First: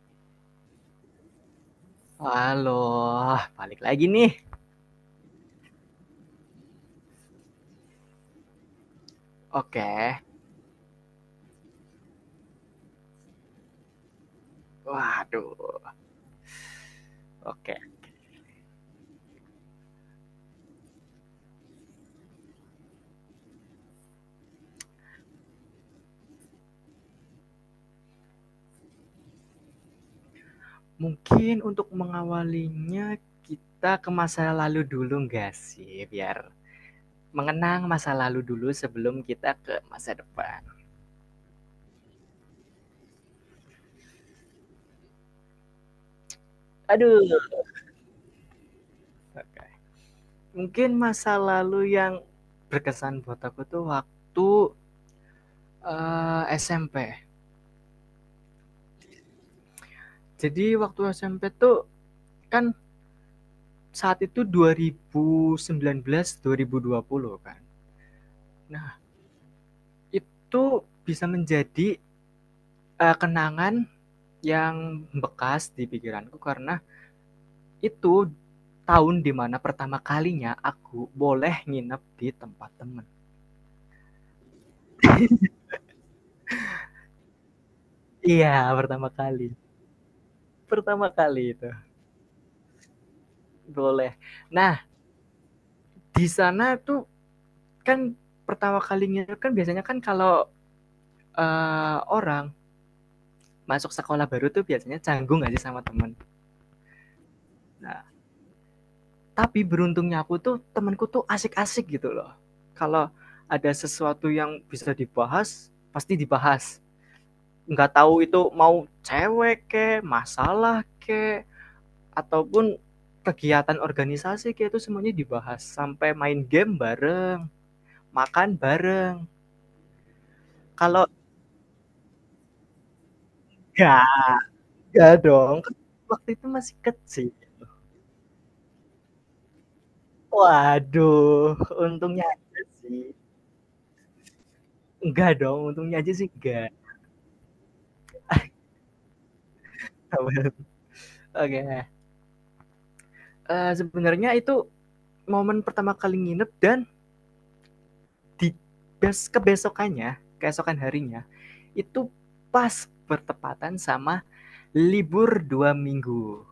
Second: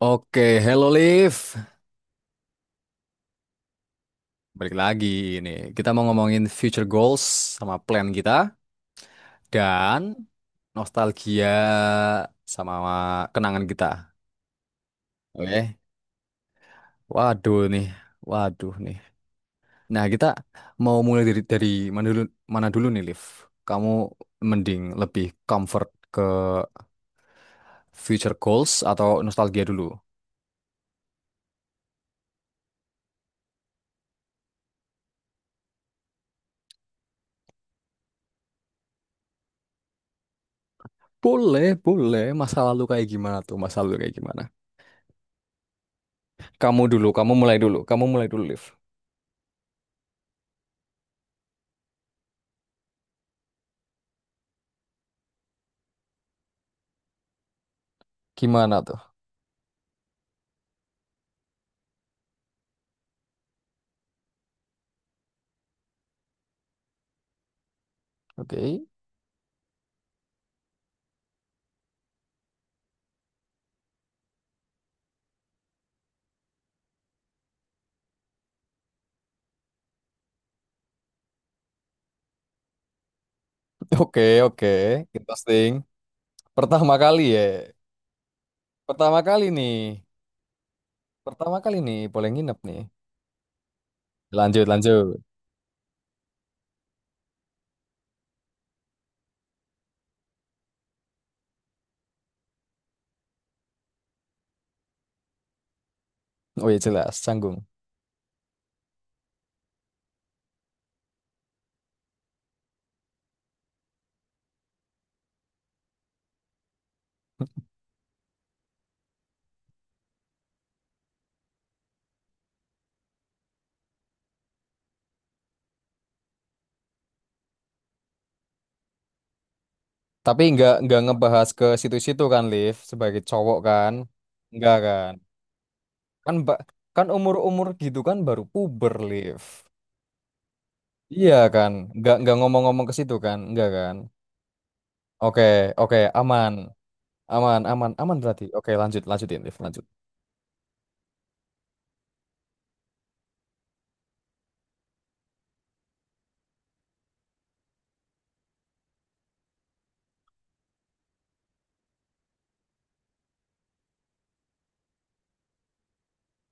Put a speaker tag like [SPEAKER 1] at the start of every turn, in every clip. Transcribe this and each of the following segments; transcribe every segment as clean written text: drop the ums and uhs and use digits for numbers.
[SPEAKER 1] Oke, hello Liv.
[SPEAKER 2] Halo, balik lagi nih.
[SPEAKER 1] Balik lagi ini. Kita mau ngomongin future goals sama plan kita
[SPEAKER 2] Oke.
[SPEAKER 1] dan nostalgia sama kenangan kita. Oke.
[SPEAKER 2] Waduh,
[SPEAKER 1] Waduh
[SPEAKER 2] oke.
[SPEAKER 1] nih. Waduh nih. Nah, kita mau mulai dari mana dulu mana dulu nih, Liv? Kamu mending lebih comfort ke future goals atau nostalgia dulu?
[SPEAKER 2] Mungkin untuk mengawalinya kita ke masa lalu dulu nggak sih? Biar mengenang masa lalu dulu sebelum kita ke masa depan.
[SPEAKER 1] Boleh, boleh. Masa lalu kayak gimana tuh? Masa lalu kayak gimana? Kamu dulu,
[SPEAKER 2] Aduh,
[SPEAKER 1] kamu mulai dulu. Kamu mulai dulu, Liv.
[SPEAKER 2] oke. Mungkin masa lalu yang berkesan buat aku tuh waktu SMP.
[SPEAKER 1] Gimana tuh?
[SPEAKER 2] Jadi waktu SMP tuh kan saat itu 2019 2020 kan.
[SPEAKER 1] Oke,
[SPEAKER 2] Nah, itu bisa menjadi kenangan yang bekas di pikiranku karena itu tahun dimana pertama kalinya aku boleh nginep di tempat temen.
[SPEAKER 1] oke, oke. Interesting. Pertama kali ya.
[SPEAKER 2] Iya, pertama
[SPEAKER 1] Pertama kali
[SPEAKER 2] kali.
[SPEAKER 1] nih.
[SPEAKER 2] Pertama kali
[SPEAKER 1] Pertama
[SPEAKER 2] itu
[SPEAKER 1] kali nih boleh nginep nih.
[SPEAKER 2] boleh.
[SPEAKER 1] Lanjut,
[SPEAKER 2] Nah,
[SPEAKER 1] lanjut.
[SPEAKER 2] di sana tuh kan pertama kalinya kan biasanya kan kalau orang masuk sekolah baru tuh biasanya canggung aja sama temen.
[SPEAKER 1] Oh iya jelas, canggung.
[SPEAKER 2] Nah, tapi beruntungnya aku tuh temanku tuh asik-asik gitu loh. Kalau ada sesuatu yang bisa dibahas, pasti dibahas. Nggak tahu itu mau cewek ke, masalah ke, ataupun kegiatan organisasi ke itu semuanya dibahas sampai main game bareng, makan bareng.
[SPEAKER 1] Tapi nggak
[SPEAKER 2] Kalau
[SPEAKER 1] ngebahas ke situ-situ kan, Liv, sebagai cowok kan?
[SPEAKER 2] ya,
[SPEAKER 1] Nggak
[SPEAKER 2] ya
[SPEAKER 1] kan?
[SPEAKER 2] dong. Kan waktu
[SPEAKER 1] Kan
[SPEAKER 2] itu
[SPEAKER 1] mbak
[SPEAKER 2] masih
[SPEAKER 1] kan
[SPEAKER 2] kecil.
[SPEAKER 1] umur-umur gitu kan baru puber, Liv. Iya
[SPEAKER 2] Waduh,
[SPEAKER 1] kan? Nggak
[SPEAKER 2] untungnya
[SPEAKER 1] nggak
[SPEAKER 2] aja
[SPEAKER 1] ngomong-ngomong ke
[SPEAKER 2] sih.
[SPEAKER 1] situ kan? Nggak kan?
[SPEAKER 2] Enggak
[SPEAKER 1] Oke,
[SPEAKER 2] dong,
[SPEAKER 1] oke,
[SPEAKER 2] untungnya aja sih
[SPEAKER 1] aman.
[SPEAKER 2] enggak.
[SPEAKER 1] Aman, aman, aman berarti. Oke, lanjut, lanjutin, Liv, lanjut.
[SPEAKER 2] Oke. Okay. Sebenarnya itu momen pertama kali nginep dan di bes kebesokannya, keesokan harinya itu pas bertepatan sama libur 2 minggu.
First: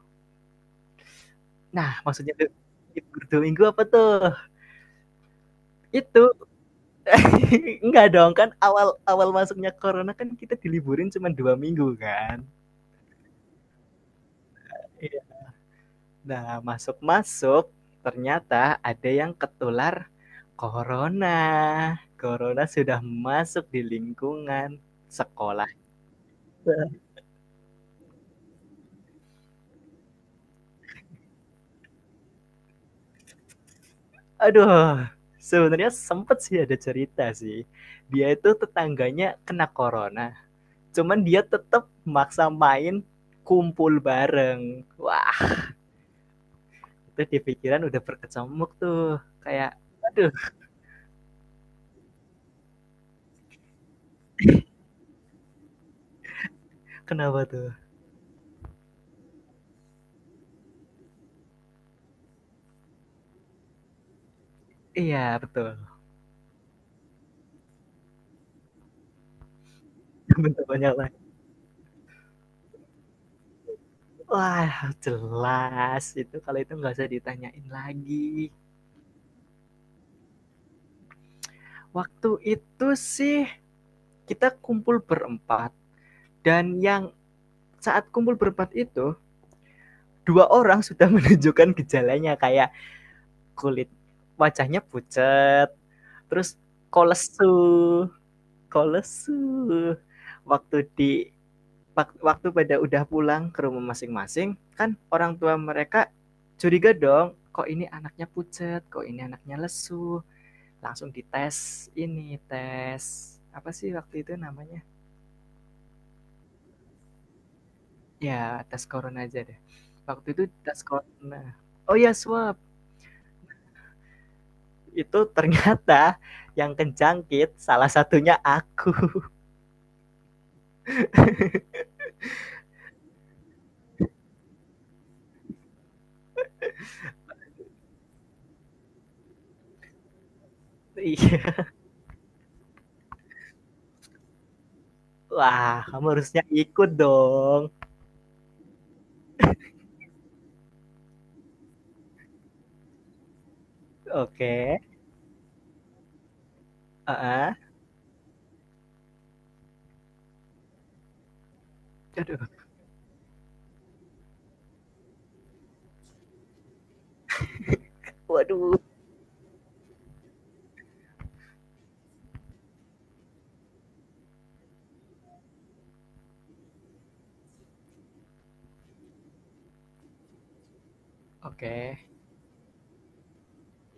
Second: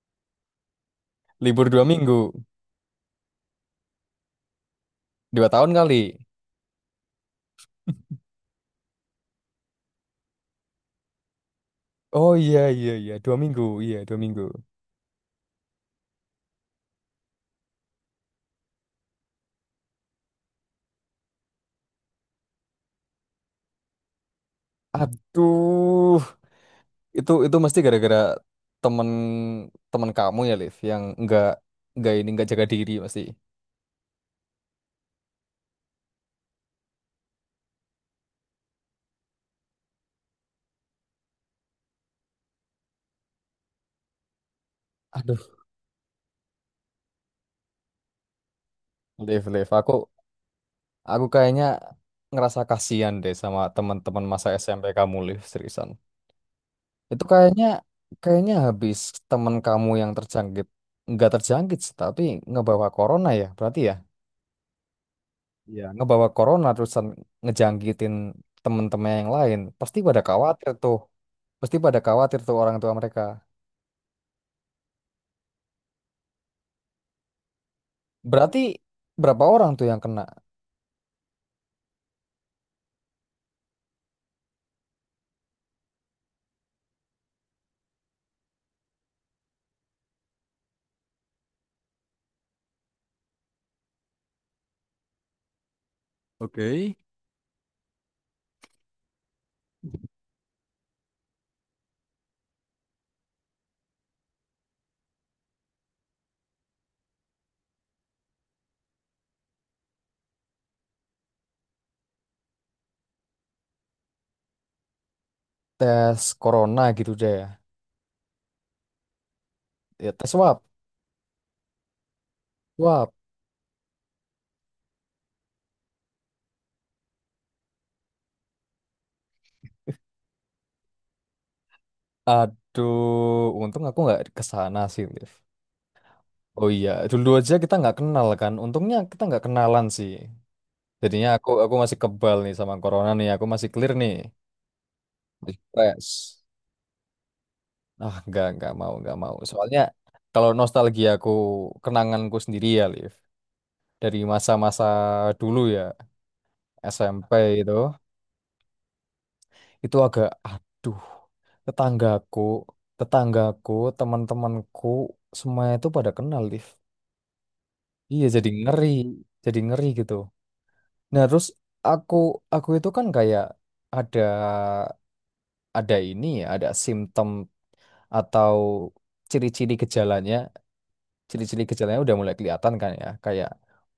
[SPEAKER 1] Libur dua
[SPEAKER 2] Nah,
[SPEAKER 1] minggu,
[SPEAKER 2] maksudnya libur 2 minggu apa tuh?
[SPEAKER 1] 2 tahun kali.
[SPEAKER 2] Itu enggak dong, kan awal awal masuknya corona kan kita diliburin cuma 2 minggu
[SPEAKER 1] Oh
[SPEAKER 2] kan.
[SPEAKER 1] iya iya iya, 2 minggu, iya 2 minggu.
[SPEAKER 2] Iya. Nah, masuk-masuk ternyata ada yang ketular corona. Corona sudah masuk di lingkungan sekolah.
[SPEAKER 1] Aduh, itu mesti gara-gara temen temen kamu ya Liv, yang nggak ini nggak jaga diri pasti.
[SPEAKER 2] Aduh, sebenarnya sempet sih ada cerita sih. Dia itu tetangganya kena corona, cuman dia tetap maksa main kumpul bareng. Wah,
[SPEAKER 1] Aduh,
[SPEAKER 2] itu di pikiran udah berkecamuk tuh.
[SPEAKER 1] Liv Liv,
[SPEAKER 2] Kayak,
[SPEAKER 1] aku
[SPEAKER 2] aduh,
[SPEAKER 1] aku kayaknya ngerasa kasihan deh sama teman-teman masa SMP kamu Liv, seriusan. Itu
[SPEAKER 2] kenapa
[SPEAKER 1] kayaknya
[SPEAKER 2] tuh?
[SPEAKER 1] kayaknya habis teman kamu yang terjangkit, nggak terjangkit sih, tapi ngebawa corona ya berarti ya.
[SPEAKER 2] Iya,
[SPEAKER 1] Ya
[SPEAKER 2] betul.
[SPEAKER 1] ngebawa corona, terusan ngejangkitin temen-temen yang lain, pasti pada khawatir
[SPEAKER 2] Teman-temannya
[SPEAKER 1] tuh
[SPEAKER 2] lain.
[SPEAKER 1] pasti pada khawatir tuh orang tua mereka.
[SPEAKER 2] Wah, jelas. Itu kalau itu nggak usah ditanyain lagi.
[SPEAKER 1] Berarti berapa orang tuh yang kena?
[SPEAKER 2] Waktu itu sih kita kumpul berempat. Dan yang saat kumpul berempat itu, dua orang sudah menunjukkan gejalanya kayak kulit wajahnya pucat, terus
[SPEAKER 1] Oke.
[SPEAKER 2] kolesu, kolesu. Waktu di Waktu pada udah pulang ke rumah masing-masing, kan orang tua mereka curiga dong, kok ini anaknya pucat, kok ini anaknya lesu. Langsung dites ini, tes apa sih waktu itu namanya?
[SPEAKER 1] Tes corona gitu deh.
[SPEAKER 2] Ya, tes corona aja deh.
[SPEAKER 1] Ya,
[SPEAKER 2] Waktu
[SPEAKER 1] tes
[SPEAKER 2] itu
[SPEAKER 1] swab
[SPEAKER 2] tes corona. Oh ya, swab.
[SPEAKER 1] swab
[SPEAKER 2] Itu ternyata yang kejangkit salah satunya aku.
[SPEAKER 1] Aduh, untung aku nggak ke sana sih, Liv. Oh iya, dulu aja kita nggak kenal kan, untungnya kita nggak kenalan sih. Jadinya aku masih kebal nih sama corona nih. Aku masih clear nih, masih
[SPEAKER 2] Wah, kamu
[SPEAKER 1] fresh.
[SPEAKER 2] harusnya ikut dong.
[SPEAKER 1] Ah, nggak mau, nggak mau. Soalnya kalau nostalgiaku, kenanganku sendiri ya, Liv. Dari
[SPEAKER 2] Oke.
[SPEAKER 1] masa-masa dulu ya, SMP
[SPEAKER 2] Heeh.
[SPEAKER 1] itu, agak aduh, tetanggaku,
[SPEAKER 2] Aduh.
[SPEAKER 1] tetanggaku, teman-temanku semuanya itu pada kenal, Liv. Iya jadi
[SPEAKER 2] Waduh. Oke.
[SPEAKER 1] ngeri, jadi ngeri gitu. Nah terus aku aku itu kan kayak ada ada ini ya, ada simptom atau ciri-ciri gejalanya ciri-ciri gejalanya
[SPEAKER 2] Okay.
[SPEAKER 1] udah mulai kelihatan kan ya, kayak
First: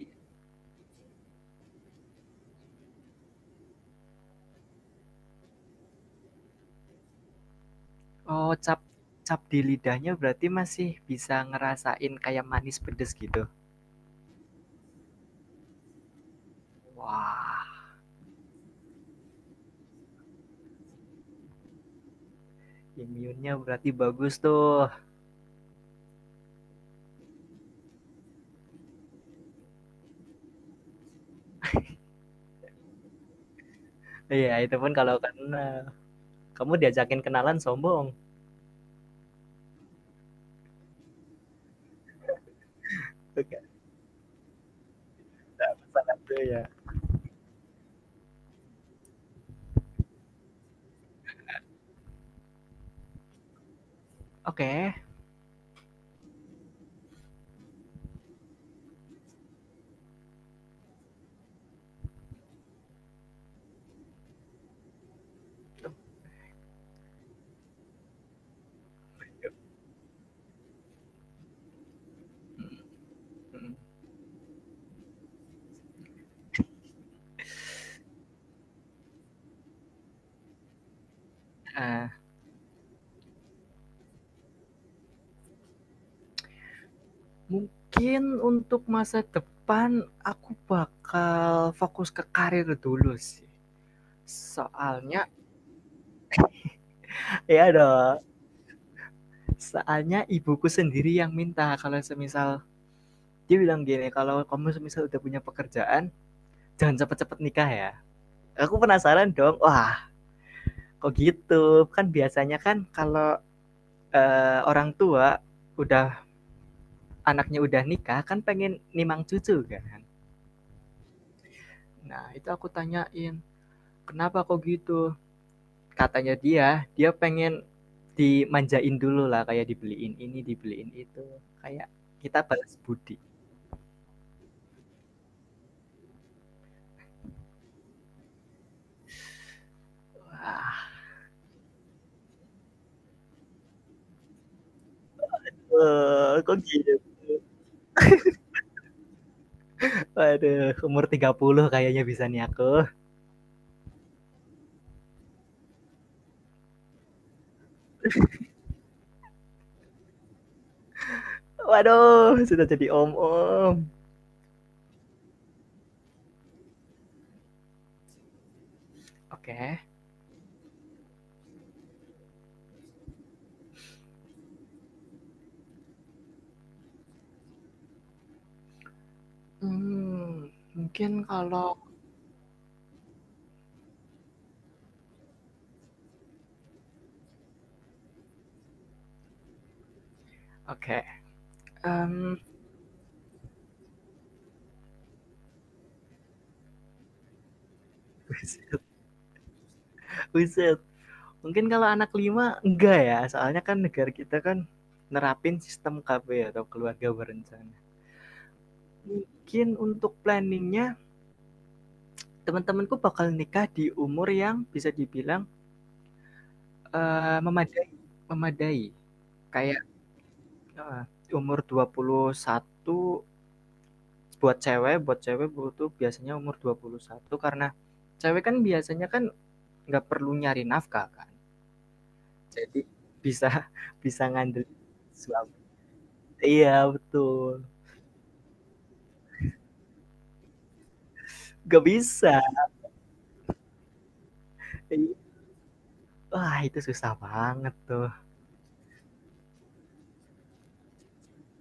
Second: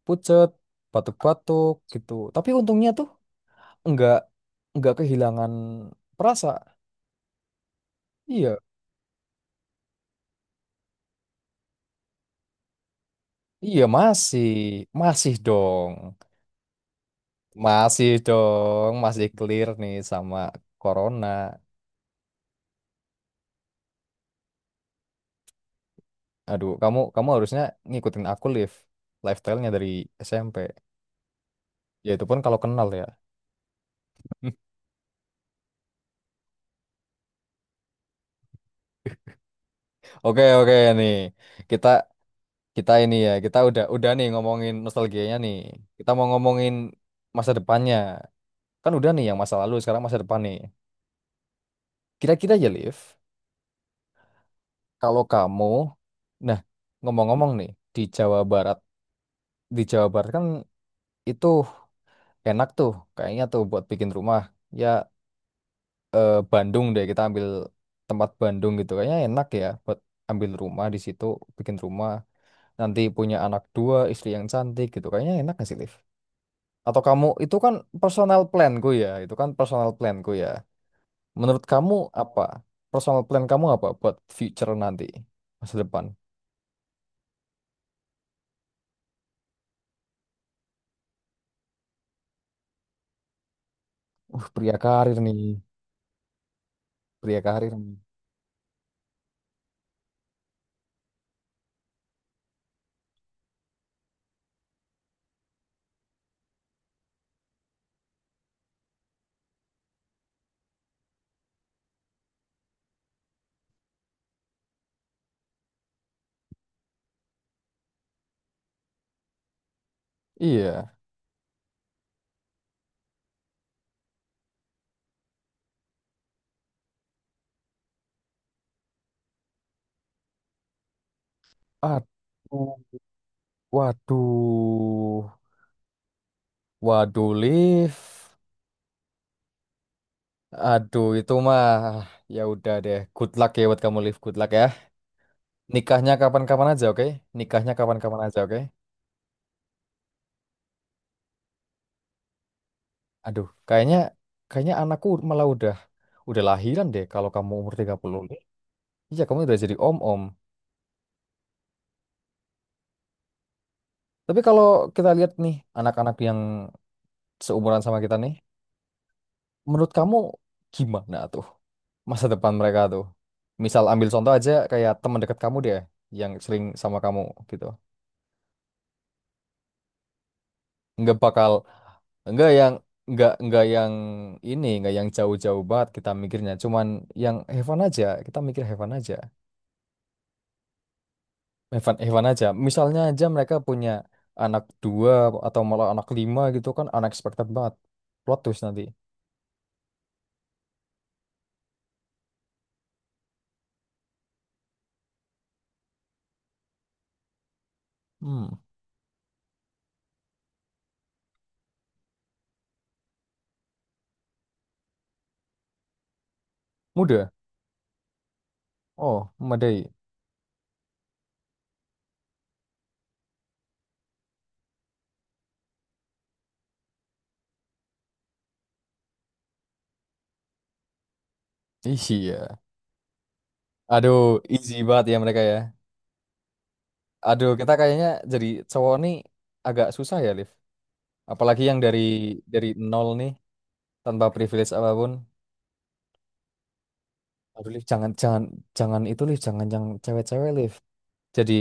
[SPEAKER 1] pucet, batuk-batuk gitu, tapi untungnya tuh enggak enggak kehilangan perasa.
[SPEAKER 2] Oh,
[SPEAKER 1] Iya
[SPEAKER 2] cap cap di lidahnya berarti masih bisa ngerasain kayak manis pedes gitu.
[SPEAKER 1] iya, masih masih dong,
[SPEAKER 2] Wah,
[SPEAKER 1] masih dong, masih clear nih sama corona.
[SPEAKER 2] imunnya berarti bagus tuh.
[SPEAKER 1] Aduh, kamu kamu harusnya ngikutin aku, live lifestyle-nya dari SMP, ya itu pun kalau kenal ya.
[SPEAKER 2] Iya, itu pun kalau kena. Kamu diajakin kenalan sombong.
[SPEAKER 1] Oke, oke nih, kita Kita ini ya, kita
[SPEAKER 2] Oke.
[SPEAKER 1] udah nih ngomongin nostalgianya nih. Kita mau ngomongin masa depannya. Kan udah nih yang masa lalu, sekarang masa depan nih. Kira-kira aja, Liv,
[SPEAKER 2] Oke.
[SPEAKER 1] kalau kamu, nah, ngomong-ngomong nih, di Jawa Barat, di Jawa Barat kan itu enak tuh, kayaknya tuh buat bikin rumah. Ya, Bandung deh, kita ambil tempat Bandung gitu, kayaknya enak ya buat ambil rumah di situ, bikin rumah, nanti punya anak dua, istri yang cantik gitu, kayaknya enak gak sih, Liv? Atau kamu, itu kan personal planku ya, itu kan personal planku ya. Menurut kamu
[SPEAKER 2] Eh,
[SPEAKER 1] apa? Personal plan kamu apa buat future nanti, masa depan?
[SPEAKER 2] mungkin untuk masa depan aku bakal fokus ke karir dulu sih.
[SPEAKER 1] Pria karir
[SPEAKER 2] Soalnya
[SPEAKER 1] nih, pria karir
[SPEAKER 2] ya
[SPEAKER 1] nih.
[SPEAKER 2] dong, soalnya ibuku sendiri yang minta kalau semisal dia bilang gini, kalau kamu semisal udah punya pekerjaan, jangan cepet-cepet nikah ya. Aku penasaran dong, wah kok gitu? Kan biasanya kan kalau orang tua udah anaknya udah nikah kan pengen nimang cucu kan.
[SPEAKER 1] Iya.
[SPEAKER 2] Nah, itu aku tanyain, kenapa kok gitu? Katanya dia dia pengen dimanjain dulu lah kayak dibeliin ini dibeliin itu kayak kita balas
[SPEAKER 1] Aduh,
[SPEAKER 2] budi.
[SPEAKER 1] waduh, waduh, lift.
[SPEAKER 2] Wah,
[SPEAKER 1] Aduh, itu mah ya udah deh. Good luck ya buat kamu lift, good luck ya. Nikahnya
[SPEAKER 2] Wah, kok
[SPEAKER 1] kapan-kapan aja,
[SPEAKER 2] gitu?
[SPEAKER 1] oke? Nikahnya kapan-kapan aja, oke?
[SPEAKER 2] Waduh, umur 30 kayaknya bisa nih aku.
[SPEAKER 1] Aduh, kayaknya kayaknya anakku malah udah lahiran deh kalau kamu umur 30. Iya, kamu udah jadi om-om.
[SPEAKER 2] Waduh, sudah jadi om-om.
[SPEAKER 1] Tapi kalau kita lihat nih anak-anak yang seumuran sama kita nih,
[SPEAKER 2] Oke. Okay.
[SPEAKER 1] menurut kamu gimana tuh masa depan mereka tuh? Misal ambil contoh aja kayak teman dekat kamu deh, yang sering sama kamu gitu.
[SPEAKER 2] Hmm, mungkin
[SPEAKER 1] Nggak bakal,
[SPEAKER 2] kalau
[SPEAKER 1] nggak yang, nggak yang ini, nggak yang jauh-jauh banget kita mikirnya, cuman yang heaven aja, kita mikir heaven aja.
[SPEAKER 2] oke.
[SPEAKER 1] Hewan, hewan
[SPEAKER 2] Em,
[SPEAKER 1] aja. Misalnya aja mereka punya anak dua atau malah anak lima gitu, kan unexpected banget. Plot twist nanti.
[SPEAKER 2] buset. Mungkin kalau anak lima enggak ya, soalnya kan negara kita kan nerapin sistem KB atau keluarga berencana.
[SPEAKER 1] Hmm,
[SPEAKER 2] Mungkin untuk planningnya teman-temanku bakal nikah di umur yang bisa dibilang
[SPEAKER 1] Muda.
[SPEAKER 2] memadai, memadai.
[SPEAKER 1] Oh,
[SPEAKER 2] Kayak
[SPEAKER 1] memadai.
[SPEAKER 2] eh, umur 21 buat cewek butuh biasanya umur 21 karena cewek kan biasanya kan nggak perlu nyari nafkah kan.
[SPEAKER 1] Iya.
[SPEAKER 2] Jadi bisa
[SPEAKER 1] Aduh,
[SPEAKER 2] bisa ngandel
[SPEAKER 1] easy banget ya mereka ya.
[SPEAKER 2] suami. Iya,
[SPEAKER 1] Aduh,
[SPEAKER 2] betul.
[SPEAKER 1] kita kayaknya jadi cowok nih agak susah ya, Liv. Apalagi yang
[SPEAKER 2] Nggak
[SPEAKER 1] dari
[SPEAKER 2] bisa.
[SPEAKER 1] dari nol nih, tanpa privilege apapun.
[SPEAKER 2] Wah, itu susah
[SPEAKER 1] Aduh,
[SPEAKER 2] banget
[SPEAKER 1] Liv,
[SPEAKER 2] tuh.
[SPEAKER 1] jangan jangan jangan itu, Liv. Jangan yang cewek-cewek, Liv. jadi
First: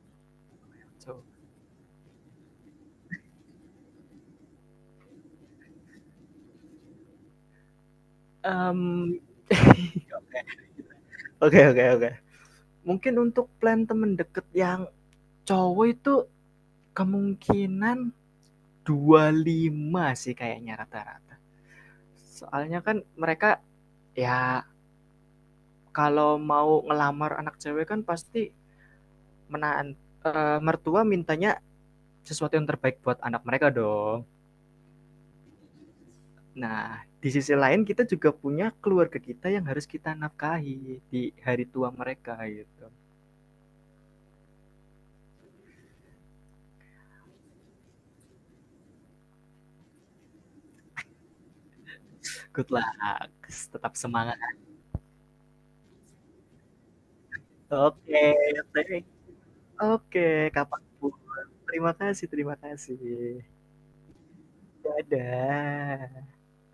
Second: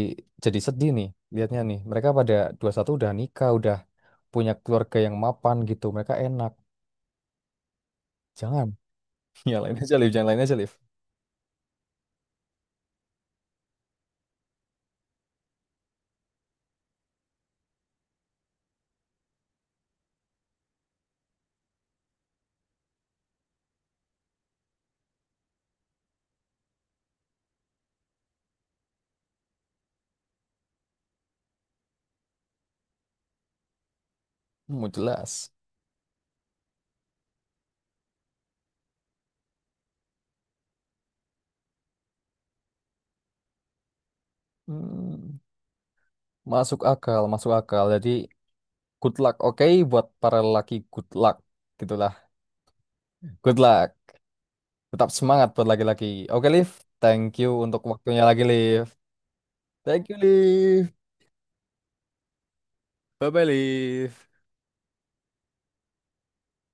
[SPEAKER 1] jadi sedih nih
[SPEAKER 2] So,
[SPEAKER 1] lihatnya nih, mereka pada 21 udah nikah, udah punya keluarga yang mapan gitu, mereka enak. Jangan, yang lain aja Liv, yang lain aja Liv.
[SPEAKER 2] oke, oke, oke. Mungkin untuk plan temen deket yang cowok itu kemungkinan 25 sih kayaknya rata-rata. Soalnya kan mereka ya kalau mau ngelamar anak cewek kan pasti menahan mertua mintanya sesuatu yang terbaik buat anak mereka dong.
[SPEAKER 1] Mau jelas.
[SPEAKER 2] Nah, di sisi lain kita juga punya keluarga kita yang harus kita nafkahi di hari tua mereka gitu.
[SPEAKER 1] Hmm, Masuk akal, masuk akal. Jadi good luck, oke, buat para lelaki. Good luck gitulah.
[SPEAKER 2] Good luck,
[SPEAKER 1] Good luck,
[SPEAKER 2] tetap semangat.
[SPEAKER 1] tetap semangat buat laki-laki. Oke Liv, thank you untuk
[SPEAKER 2] Oke,
[SPEAKER 1] waktunya lagi Liv.
[SPEAKER 2] thank- oke,
[SPEAKER 1] Thank you
[SPEAKER 2] okay. Kapan
[SPEAKER 1] Liv.
[SPEAKER 2] terima kasih, terima kasih.
[SPEAKER 1] Bye bye Liv.
[SPEAKER 2] Dadah.